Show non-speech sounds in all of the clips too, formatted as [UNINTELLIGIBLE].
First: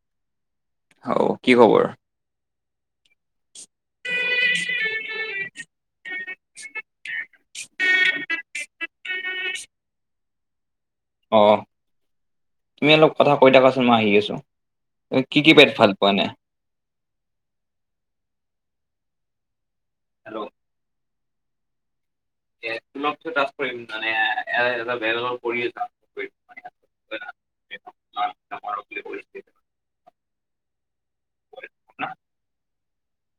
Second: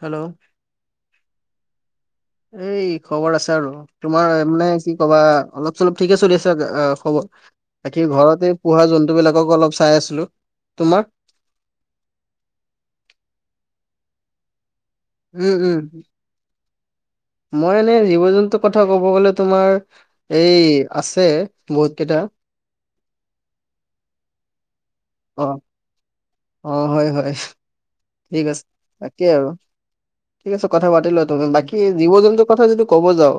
Hello. অ কি খবৰ? এই খবৰ আছে আৰু। তোমাৰ মানে কি কবা অলপ চলপ ঠিকে চলি আছে খবৰ। বাকি ঘৰতে পোহা জন্তু বিলাকক অলপ চাই আছিলো, তোমাৰ? অ, তুমি অলপ কথা কৈ থাকাচোন মই আহি আছো। কি কি উম পেট ভাল উম পোৱা এনে? মই এনে জীৱ-জন্তুৰ কথা ক'ব গলে তোমাৰ এই আছে বহুত কেইটা। অ [UNINTELLIGIBLE] অ, হয় হয়। [INAUDIBLE] ঠিক আছে তাকে আৰু। ঠিক আছে কথা পাতি লোৱা তুমি বাকী জীৱ-জন্তুৰ কথা যদি ক'ব যাও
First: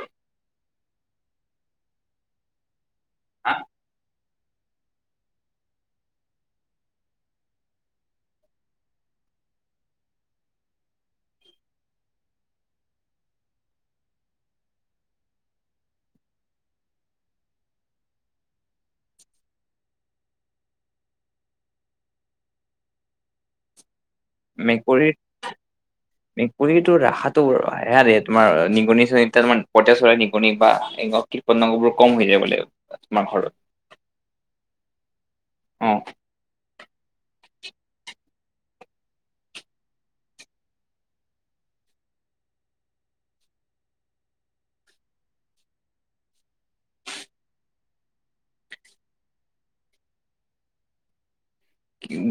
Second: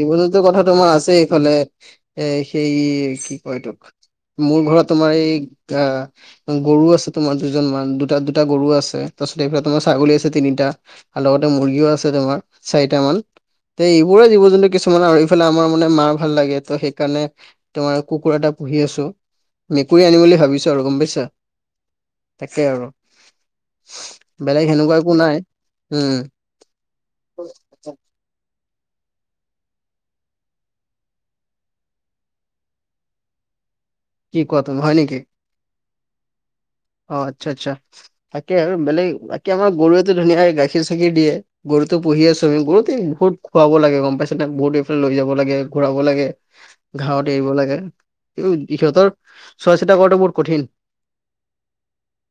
জীৱ-জন্তু কথা তোমাৰ আছে এইফালে এ সেই কি কয় তোক মোৰ ঘৰত তোমাৰ এই আ গৰু আছে তোমাৰ দুজন মান দুটা দুটা গৰু আছে। তাৰপাছত এইফালে তোমাৰ ছাগলী আছে তিনিটা আৰু লগতে মুৰ্গীও আছে তোমাৰ চাৰিটা মান। তে এইবোৰে জীৱ-জন্তু কিছুমান আৰু ইফালে আমাৰ মানে মাৰ ভাল লাগে ত সেইকাৰণে তোমাৰ কুকুৰ এটা পুহি আছো। মেকুৰী আনিম বুলি ভাবিছো আৰু গম পাইছা? তাকেই আৰু। বেলেগ সেনেকুৱা মেকুৰী একো নাই উম কুৰীটো ৰাখাটো হে তোমাৰ নিগনি চিগনি তাৰ মানে পইতা চৰা নিগনি বা কম হৈ যায় বোলে তোমাৰ ঘৰত। কি কোৱা তুমি হয় নেকি? অ অ, আচ্ছা আচ্ছা। তাকে আৰু বেলেগ তাকে আমাৰ গৰুৱেটো ধুনীয়াকে গাখীৰ চাখীৰ দিয়ে। গৰুতো পুহি আছো আমি গৰুতোক বহুত খুৱাব লাগে গম পাইছ নাই বহুত এইফালে লৈ যাব লাগে ঘূৰাব লাগে। ঘাঁৱত এৰিব লাগে সিহঁতৰ চোৱা চিতা কৰাটো বহুত কঠিন।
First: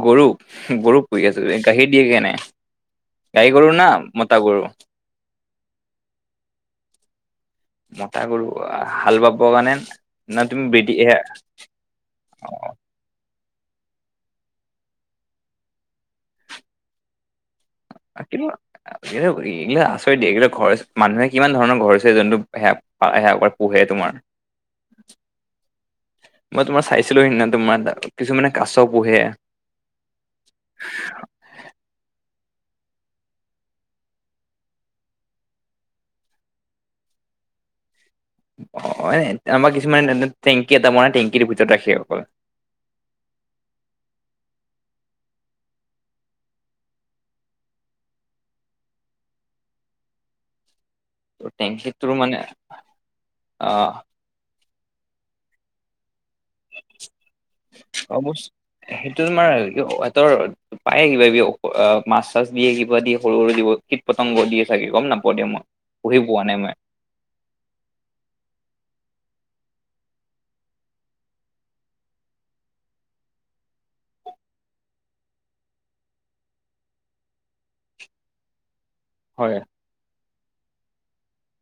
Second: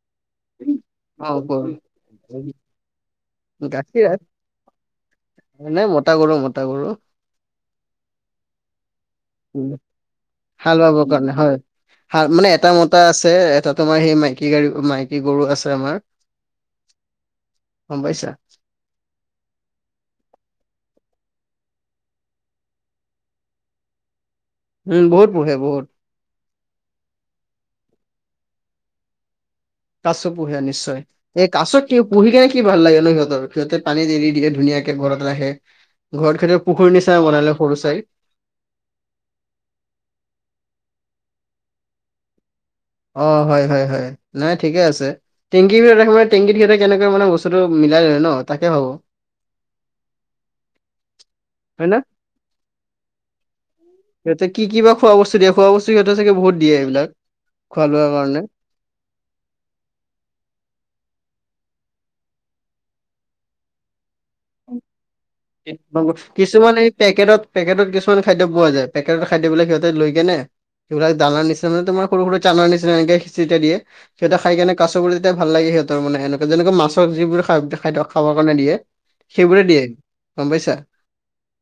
গৰুক গৰুক পুহি অ আছা গৰু গাখীৰ দিয়ে কে নাই। গাই গৰু না মতা গৰু? নাই মতা গৰু মতা গৰু। মতা গৰু হাল বাব উম, কাৰণে নহ তুমি হাল বেদি বাবৰ এ কাৰণে হয় মানে এটা মত এটা আছে এটা তোমাৰ সেই মাইকী গৰু মাইকী গৰু আছে আমাৰ। গম পাইছা। কিন্তু এই এইলাক আচৰিত দিয় এইগিলা ঘৰ মানুহে কিমান ধৰণৰ ঘৰ হৈছে, যোনটো সেয়া সেয়া পোহে তোমাৰ। উম বহুত পোহে বহুত। মই তোমাৰ চাইছিলো সেদিনা তোমাৰ কিছুমানে কাছ পোহে। কাচ পোহে নিশ্চয়। এ, কাছত কি পুহি কেনে কি ভাল লাগে ন সিহঁতৰ সিহঁতে পানী এৰি দিয়ে ধুনীয়াকে ঘৰত ৰাখে। ঘৰত কেইয়াবা পুখুৰী চাই বনালে সৰু ছাই। অ, আমাৰ কিছুমানে টেংকি এটা মনাই টেংকিটোৰ ভিতৰত ৰাখে অকল। অ, হয়, হয়, হয় নাই ঠিকে আছে। টেংকিৰ ভিতৰত মানে টেকিৰ ভিততে কেনেকে মানে বস্তু মাই লয় ন তাকে ভাবো। হয় না। টেংকিটোৰ মানে আহ। সিহঁতে কি কি বা খোৱা বস্তু দিয়ে খোৱা বস্তু সিহঁতে চাগে বহুত দিয়ে এইবিলাক খোৱা লোৱাৰ কাৰণে। অৱশ্য সেইটো তোমাৰ ইহঁতৰ পায়ে কিবা কিবি মাছ চাছ দিয়ে কিবা দিয়। সৰু সৰু দিব কীট পতংগ দিয়ে চাগিব গম নাপাওঁ। দিয়া মই পুহি পোৱা নাই মই কিছুমানে। পেকেটত পেকেটত কিছুমান খাদ্য পোৱা যায়। পেকেটত খাদ্যবিলাক সিহঁতে লৈ কেনে। সেই বিলাক দানা নিচিনা তোমাৰ সৰু সৰু দানা নিচিনা এনেকে খিচিতি দিয়ে। সিহঁতে খাই কেনে কাছবোৰ যেতিয়া ভাল লাগে সিহঁতৰ মানে এনেকোৱা যেনেকা মাছ যিবোৰ খ খাবৰ কাৰণে দিয়ে। হয় সেইবোৰে দিয়ে গম পাইছা।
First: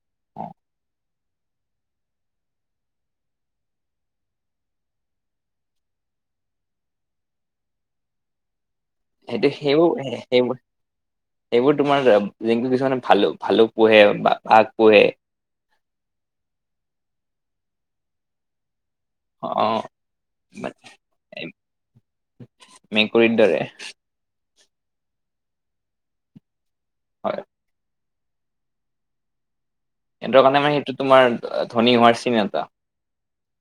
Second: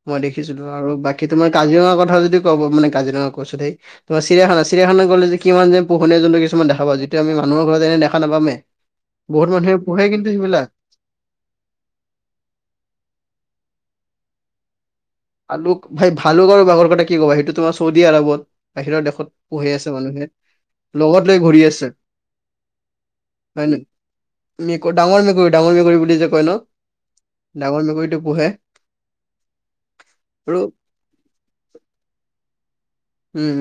মই দেখিছিলো আৰু বাকী তো মই কাজিৰঙাৰ কথা যদি ক'ব মানে কাজিৰঙা কৈছো সেই তো চিৰিয়াখান চিৰিয়াখানা গলে যে কিমান যে পোহনীয়া জন্তু কিছুমান দেখা পাওঁ যিটো আমিানুহৰ ঘৰত এনে দো নাপামে। বহুত সেইটো মানুহে সেইবোৰ পোহে কিন্তু সেইবিলাক সেইবোৰ এইবোৰ তোমাৰ কিছুমানে ভালো ভালুক পোহে বা বাঘ পোহে। ভালুক ভাই ভালুকৰ আৰু বাঘৰ কাৰণে কি ক'বা সেইটো তোমাৰ চৌদি আৰবত বাহিৰৰ দেশত। অ পঢ়ি আছে মানুহে লগত লৈ ঘূৰি আছে মেকুৰীৰ দৰে হয় নে। মেকুৰ ডাঙৰ মেকুৰী ডাঙৰ মেকুৰী বুলি যে কয় হয় ন' ডাঙৰ মেকুৰীটো পোহে। সিহঁতৰ আৰু কাৰণে মানে সেইটো তোমাৰ ধনী হোৱাৰ চিন এটা। উ'ম।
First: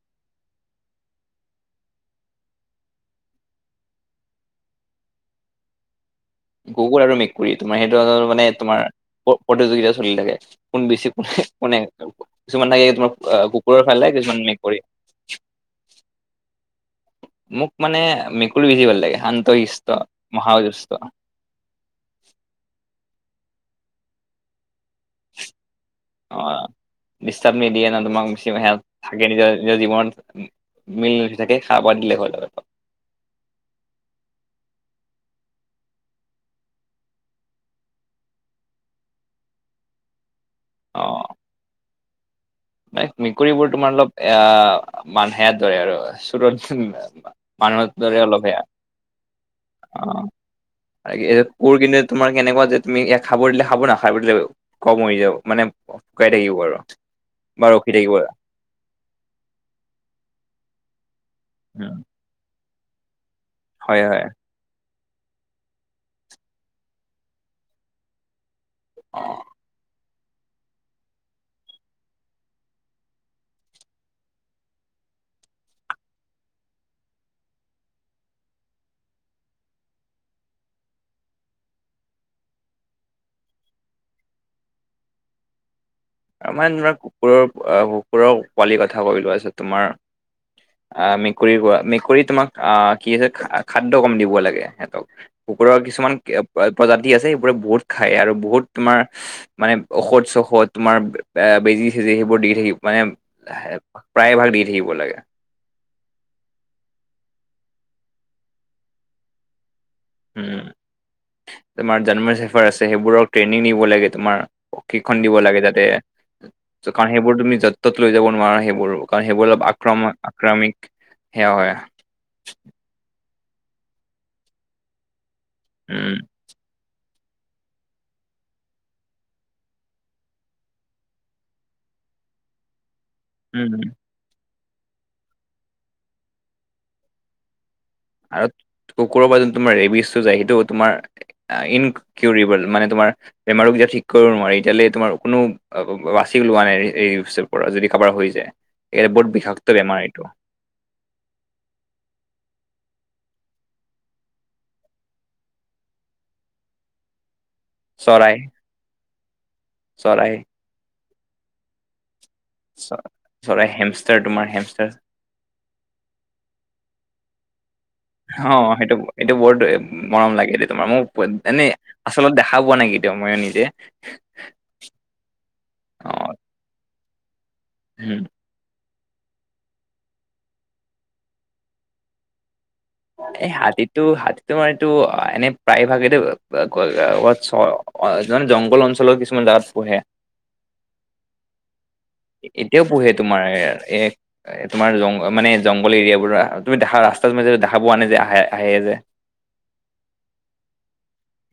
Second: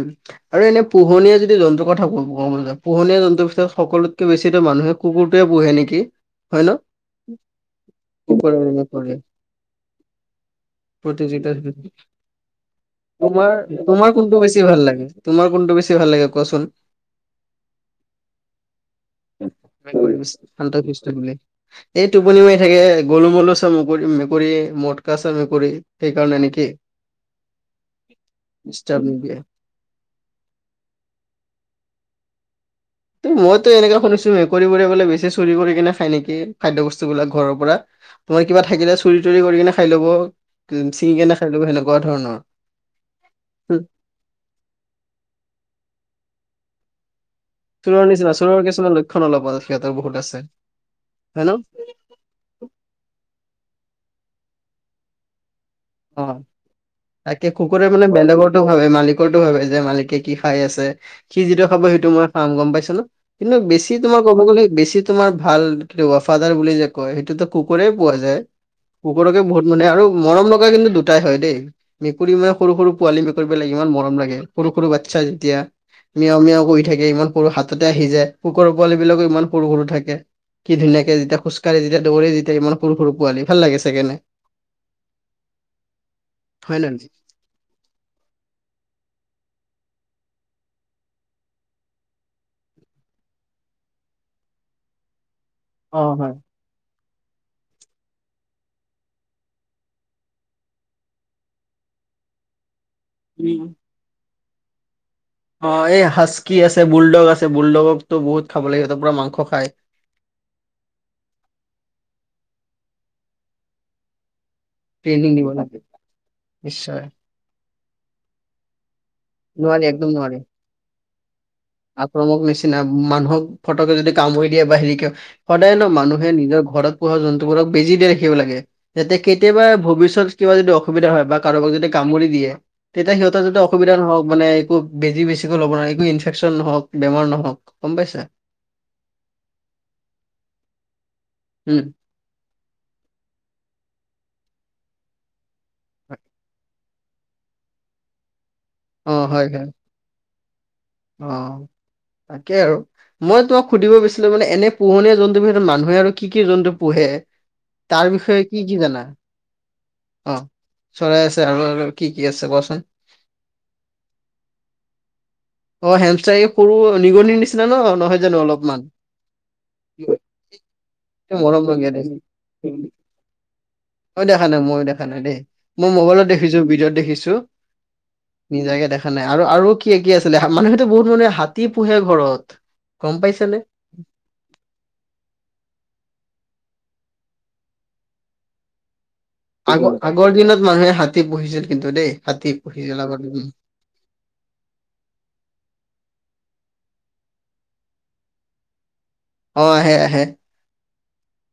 আৰু এনে পোহনীয়া যদি জন্তুৰ কথা কব ক'ব পোহনীয়া জন্তুৰ পিছত সকলোতকে বেছিতো মানুহে। কুকুৰটোৱে পোহে নেকি। হয় ন কুকুৰ আৰু মেকুৰী তোমাৰ সেইটো মানে কুকুৰ আৰু তোমাৰ মেকুৰী প্ৰতিযোগিতা চলি থাকে। কোন বেছি কোনে প্ৰতিযোগিতা কোনে কিছুমান লাগে। তোমাৰ কুকুৰৰ তোমাৰ ফালে কোনটো কিছুমান বেছি ভাল মেকুৰি। তোমাৰ কোনটো বেছি ভাল লাগে কোৱাচোন। মোক মানে মেকুৰি বেছি ভাল লাগে শান্ত শষ্টি মেকুৰী বেছি মহা শান্ত দুষ্ট। শিষ্ট বুলি এই টোপনি মাৰি থাকে গলু মলু চা মেকুৰী মেকুৰী মটকা চা মেকুৰী অ সেইকাৰণে নেকি। ডিষ্টাৰ্ব নিদিয়ে ন তোমাক বেছি ডিষ্টাৰ্ব [INAUDIBLE] নিদিয়ে নিজৰ জীৱনত মিল নুঠি থাকে সাৰ বাদ দিলে হ'ল আৰু। ত মইতো এনেকে শুনিছো মেকুৰীবোৰে বোলে বেছি চুৰি কৰি কিনে খাই নেকি খাদ্য বস্তুবিলাক ঘৰৰ পৰা। তোমাৰ কিবা থাকিলে চুৰি তুৰি কৰি কিনে খাই লব ছিঙি কেনে খাই লব সেনেকুৱা ধৰণৰ। ম মেকুৰীবোৰ হুম, তোমাৰ অলপ এ মান সে দৰে আৰু চোৰত। মানুহৰ চোৰৰ দৰে নিচিনা অলপ চোৰৰ কিছুমান লক্ষণ অলপ সিহঁতৰ বহুত সেয়া অ' আছে তাকে হয় ন কুকুৰ কিনি। তোমাৰ কেনেকুৱা যে তুমি ইয়াক খাব দিলে খাব না খাব দিলে কম হৈ যাব মানে অ শুকাই থাকিব আৰু। তাকে বা কুকুৰে ৰখি মানে থাকিব বেলেগৰো ভাবে মালিকৰটো ভাবে যে মালিকে কি খাই আছে। সি যিটো খাব সেইটো মই খাম গম পাইছো ন কিন্তু বেছি হয় তোম হয় কব গ'লে বেছি। তোমাৰ ভাল ফাদাৰ বুলি যে কয়। সেইটোতো কুকুৰেই পোৱা যায়। অ কুকুৰকে বহুত মানে আৰু মৰম লগা কিন্তু দুটাই হয় দেই। মেকুৰী মানে সৰু সৰু পোৱালী মেকুৰীবিলাক ইমান মৰম লাগে সৰু সৰু বাচ্ছা যেতিয়া। মিয়ও মিয়ও কৰি থাকে ইমান সৰু হাততে আহি যায় কুকুৰ পোৱালী বিলাকো ইমান সৰু সৰু থাকে। কি ধুনীয়াকে যেতিয়া খোজকাঢ়ি যেতিয়াৌৰি যেতিয়া ইমান সৰু সৰু পোৱালি ভাল লাগে চাগেনে। মানে হয় নে তোমাৰ নহয় কুকুৰৰ কুকুৰৰ পোৱালিৰ কথা কৈ লোৱাছে তোমাৰ। আহ মেকুৰীৰোৱা মেকুৰীত তোমাক আহ কি আ হৈছে খাদ্য কম দিব লাগে সিহঁতক। কুকুৰৰ কিছুমান অ হয় প্ৰজাতি আছে সেবোৰে বহুত খায় আৰু বহুত তোমাৰ মানে ঔষধ চৌষধ্ তোমাৰ বেজি চেজি সেইবোৰ দি থাকিব মানে উম প্ৰায় ভাগ দি থাকিব লাগে। অ', এই সাজ্কি আছে বুলদগ আছে। বুলদগক তো বহুত খাব লাগে সিহঁতৰ পুৰা মাংস খায়। উম তোমাৰ জন্ম চেফাৰ আছে সেইবোৰক ট্ৰেইনিং দিব লাগে তোমাৰ। পক্ষিনখন দিব লাগে যাতে নিশ্চয় কাৰণ সেইবোৰ তুমি য'ত ত'ত লৈ যাব নোৱাৰা সেইবোৰো কাৰণ সেইবোৰ অলপ নোৱাৰি একদম আক্ৰমক নোৱাৰি আক্ৰামিক। সেইয়া হয়। আক্ৰমক নিচিনা মানুহক ফটকে যদি কামৰি দিয়ে বাহিৰি কিয় সদায় ন উম মানুহে নিজৰ ঘৰত পোহা জন্তুবোৰক বেজি দি ৰাখিব লাগে। যাতে কেতিয়াবা ভৱিষ্যত কিবা যদি অসুবিধা হয় বা কাৰোবাক যদি কামুৰি দিয়ে তেতিয়া সিহঁত যতে উম অসুবিধা নহওক মানে একো বেজি বেছিকৈ ল'ব নোৱ একো ইনফেকশচন নহওক বেমাৰ নহওক গম পাইছা। কুকুৰ বা যোন তোমাৰ ৰেবিচটো যায় সেইটো তোমাৰ উম ইন কিউৰিবুল মানে তোমাৰ বেমাৰো কেতিয়াও ঠিক কৰিব নোৱাৰি কেলে তোমাৰ কোনো বাচি লোৱা নাই এইৰ পৰা যদি কাৰোবাৰ হৈ যায় অ এইয়া বহুত হয় হয় বিষাক্ত বেমাৰ এইটো। অ', তাকেই আৰু। মই তোমাক সুধিব বিচছিলো মানে এনে পোহনীয়া জন্তু ভিতৰত মানুহে আৰু কি কি জন্তু পোহে? তাৰ চৰাই বিষয়ে কি কি জানা চৰাই অ, চৰাই আছে আৰু কি কি আছে কোৱাচো চ চৰাই হেমষ্টাৰ তোমাৰ হেমষ্টাৰ। অ', হেমষ্টাৰ এ হৰো নিগনি নিচিনা ন নহয় জানো অ অলপমান। সেইটো এইটো বহুত মৰম লাগে দে তোমাৰ মোক মৰম এনেই ল দে আচলত দেখা পোৱা নাই কেতিয়াও ময়ো নিজে মই দেখা নাই মই দেখা নাই দেই। মই মোবাইলত দেখিছো ভিডিঅ'ত দেখিছো। হম। নিজাকে দেখা নাই আৰু আৰু কি কি আছিলে মানুহেতো বহুত মানুহে হাতী পোহে ঘৰত। গম এ পাইছানে হাতীটো হাতী, তোমাৰ এইটো এনে প্ৰায় ভাগে তে এই মানে জংঘল অঞ্চলৰ কিছু আগ আগৰ দিনত মানুহে হাতী পুহিছিল কিন্তু দেই। হাতী এতিয়াও পুহিছিল পুহে আগৰ তোমাৰ দিনত এ এ তোমাৰ জং মানে জংঘল এৰিয়াবোৰ তুমি দোহা ৰাস্তাটো ম দোহা বোৱা নে যে আহে আহে যে। অ', আহে আহে।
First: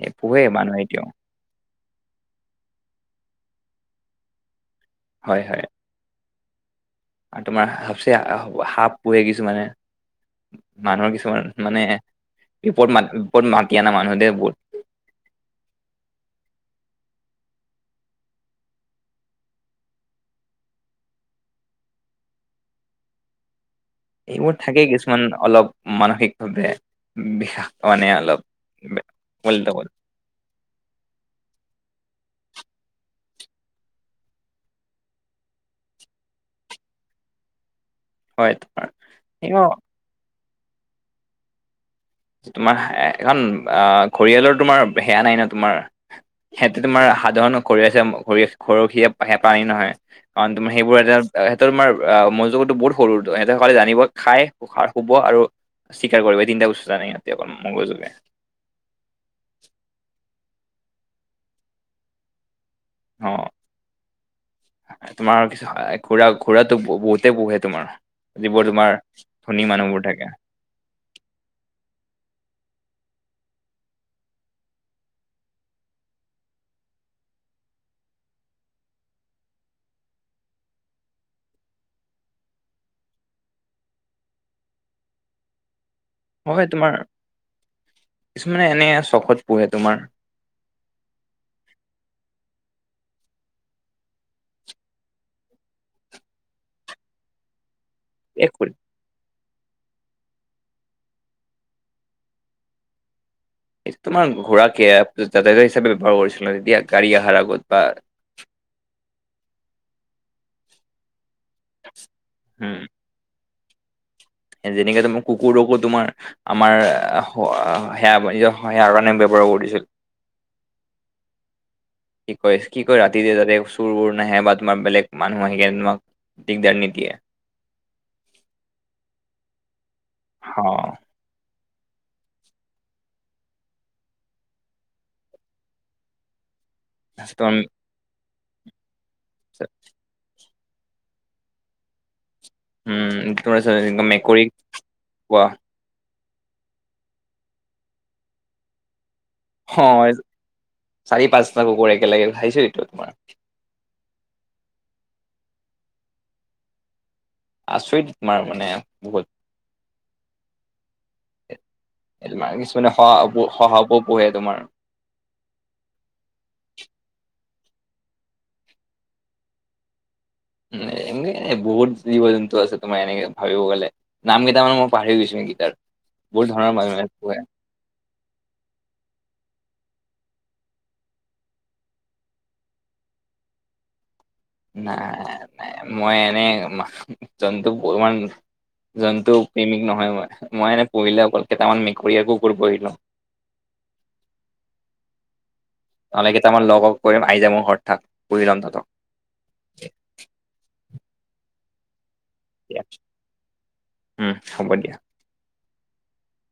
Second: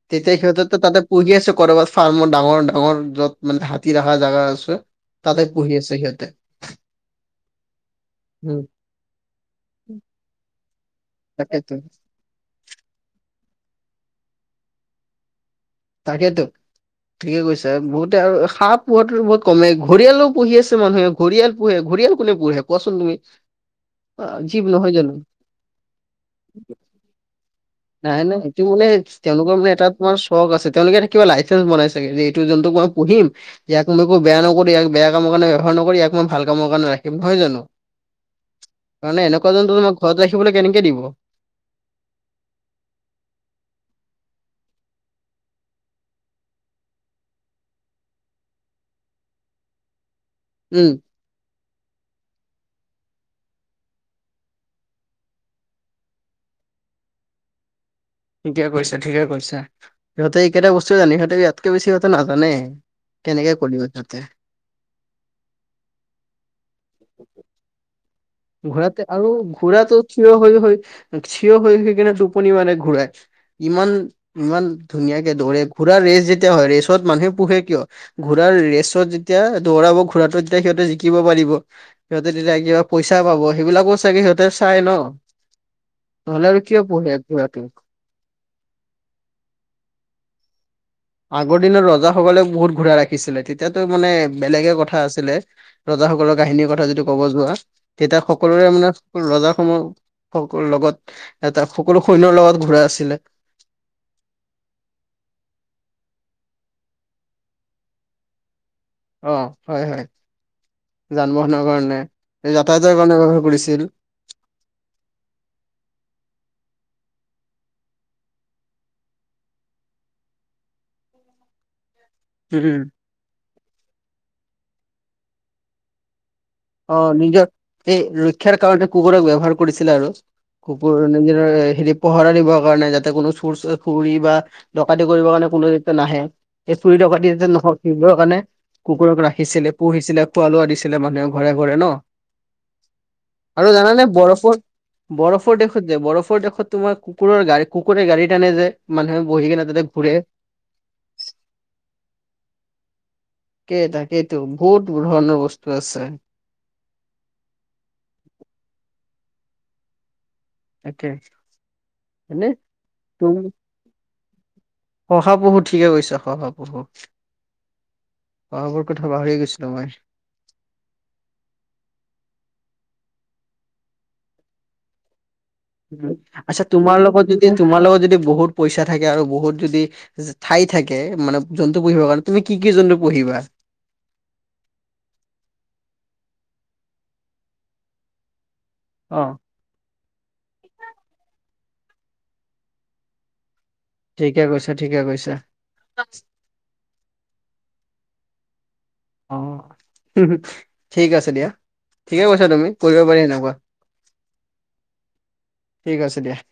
তেতিয়া পোহে সিহঁতেটো মানুহে তাতে এতিয়াও পুহি আছে কৰবাত ফাৰ্মৰ ডাঙৰ ডাঙৰ যত মানে হাতী ৰখা জাগা আছে। হয় তাতে হয় পুহী আছে সিহঁতে। আৰু তোমাৰ সবচে উম সাপ পোহে কিছুমানে। মানুহৰ কিছুমান তাকেতো মানে ৰিপৰ্ট মা ৰিপৰ্ট মাতি আনা মানুহ দে বহুত তাকেইেতো। ঠিকে কৈছে বহুতে আৰু সাঁপ পোহাতো বহুত কমে ঘৰিয়ালও পুহি আছে মানুহে। ঘৰিয়াল পোহে ঘৰিয়াল কোনে পোহে কোৱাচোন তুমি? অ, এইবোৰ জীৱ থাকেই নহয় জানো কিছুমান অলপ মানসিকভাৱে বিষাস মানে নাই নাই অলপ সেইটো মানে তেওঁলোকৰ মানে তাত তোমাৰ চখ আছে তেওঁলোকে এটা কিবা লাইচেন্ঞ্চ বনাই চাগে যে এইটো জোনটো মই পুহিম। ইয়াক মই একো বেয়া নকৰি ইয়াক বেয়া কাম কাৰণে ব্যৱহাৰ নকৰি ইয়াক মই ভাল কামৰ কাৰণে ৰাখিম নহয় জানো। হয় তোমাৰ মানে এনেকুৱা জন্তু তোমাক ঘৰত ৰাখিবলৈ কেনেকে দিব। তোমাৰ এখন আহ ঘৰিয়ালৰ তোমাৰ সেয়া নাই ন তোমাৰ সিহঁতে তোমাৰ সাধাৰণ খৰিয় আছেৰি ঘৰ সি হেঁ পানী নহয় কাৰণ তোমাৰ উম সেইবোৰ এটা আ সিহতৰ তোমাৰ আহ মনোজোগতো বহুত সৰু সিহঁতৰ সকলে জানিব খাই শুব আৰু স্বীকাৰ কৰিব এই তিনটা বস্তু জানে ইহঁতে অকল মগযুৱে। ঠিকে কৈচা ঠিকে কৈচা সিহঁতে এই কেইটা বস্তুৱে জানে সিহঁতে ইয়াতকে বেছি ইহতে নাজানে। কেনেকে কৰিবা তাতে? আহ এ তোমাৰ পিছে ঘোঁৰা ঘোঁৰাটো বহুতেই পোহে তোমাৰ। যিবোৰ তোমাৰ ঘোঁৰাতে আৰু ধনী ঘোঁৰাটো মানুহবোৰ থাকে থিয় হৈ হৈ ই আহ্ থিয় হৈ হৈ কিনে টোপনি মানে ঘোঁৰাই। ইমান ইমান ধুনীয়াকে দৌৰে ঘোঁৰা ৰেচ যেতিয়া হয় ৰেচত মানুহে পোহে কিয়? ঘোঁৰাৰ ৰেচত যেতিয়া দৌৰাব ঘোঁৰাটো তেতিয়া সিহঁতে জিকিব পাৰিব ইহ সিহঁতে তেতিয়া কিবা পইচা পাব সেইবিলাকো চাগে সিহঁতে চাই ন নহলে আৰু হয় কিয় তোমাৰ পোহে ঘোঁৰাটো। কিছুমানে এনে আৰ চখত পোহে তোমাৰ। আগৰ দিনত ৰজাসকলে বহুত ঘোঁৰা ৰাখিছিলে তেতিয়াতো মানে বেলেগে কথা আছিলে। ৰজাসকলৰ কাহিনীৰ কথা যদি ক'ব যোৱা তেতিয়া এক সকলোৰে মানে ৰজা সমূহ সকল লগত ই আ আ এটা সকলো সৈন্যৰ লগত ঘোঁৰা আছিলে। এই তোমাৰ ঘোঁৰাকে যাতায়তৰ হিচাপে ব্যৱহাৰ কৰিছিল ন তেতিয়া গাড়ী আহাৰ আগত বা অ হয় হয়, যান-বাহনৰ কাৰণে যাতায়াতৰ কাৰণে ব্যৱহাৰ কৰিছিল। এই যেনেকে টো কুকুৰকো তোমাৰ আমাৰ স সেয়া নিজৰ সেৱাৰ কাৰণে ব্যৱহাৰ কৰিছিল। কি কয় উম কি কয় ৰাতি যাতে চোৰ-বোৰ নাহে বা তোমাৰ বেলেগ মানুহ আহি কেনে তোমাক দিগদাৰ নিদিয়ে অ' নিজৰ এই ৰক্ষাৰ কাৰণতে কুকুৰক ব্যৱহাৰ কৰিছিলে আৰু হ কুকুৰ নিজৰ হেৰি পহৰা দিবৰ কাৰণে যাতে কোনো চুৰ-চাৰ কৰি বা ডকাইতি কৰিবৰ কাৰণে কোনো যাতে নাহে। এই চুৰি ডকাতি যেন তোমাৰ নহওক সেইবোৰৰ কাৰণে কুকুৰক ৰাখিছিলে পুহিছিলে খোৱা-লোৱা দিছিলে মানুহে কু ঘৰে ঘৰে ন উম আৰু তোমাৰ জানানে মেকুৰীক বৰফৰ কোৱা বৰফৰ দেশ তাত যে বৰফৰ দেশত তোমাৰ কুুকুৰৰ গাড়ী কুকুৰে গাড়ী টানে যে মানুহে বহিকিনে, হঁয় চাৰি-পাঁচটা কুকুৰ একেলগে ভাহিচিটো তোমাৰ, তাকেই তাকেইেটো বহুত ধৰণৰ বস্তু আছে। আচৰিত তোমাৰ মানে বহুত তাকে এ এনে কিছুমানে কিছুমানে তুম শহা শহাপহু পোহে তোমাৰ। শহাপহু ঠিকে কৈছা শহাপহু চিৰিক। শহাপহুৰ কথা পাহৰিয়ে গৈছিলো মই। এনে এনেই বহুত জীৱ-জন্তু আছে তোমাৰ এনেকে ভাবিব গ'লে। নাম কেইটামান মই পাহৰি গৈছো সেইকেইটাৰ। হুম উ বহুত আচ্ছা ধৰণৰ তোমাৰ মানুহে লগত পোহে যদি তোমাৰ লগত যদি বহুত পইচা থাকে আৰু বহুত যদি যে ঠাই থাকে মানে জন্তু পু়হিবৰ কাৰণে তুমি কি কি জন্তু পুহিবা? নাই নাই নাই মই এনেই মাছ জন্তু ইমান অ জন্তু প্ৰেমিক নহয় মই, মই এনে পুহিলে অকল কেইটামান মেকুৰীয়ে কুকুৰ পুহিলো। ঠিকে কৈছা ঠিকে কৈছা। এই কেইটামান লগক কৈদিম আহি যা মোৰ ঘৰত থাক পুহি লম তহঁতক। অ অ অ, হুম হুম ইস্ ঠিক আছে দিয়া। ঠিকে কৈছা তুমি দিয়া কৰিব পাৰি এনেকুৱা উম হ'ব দিয়া ঠিক আছে দিয়া।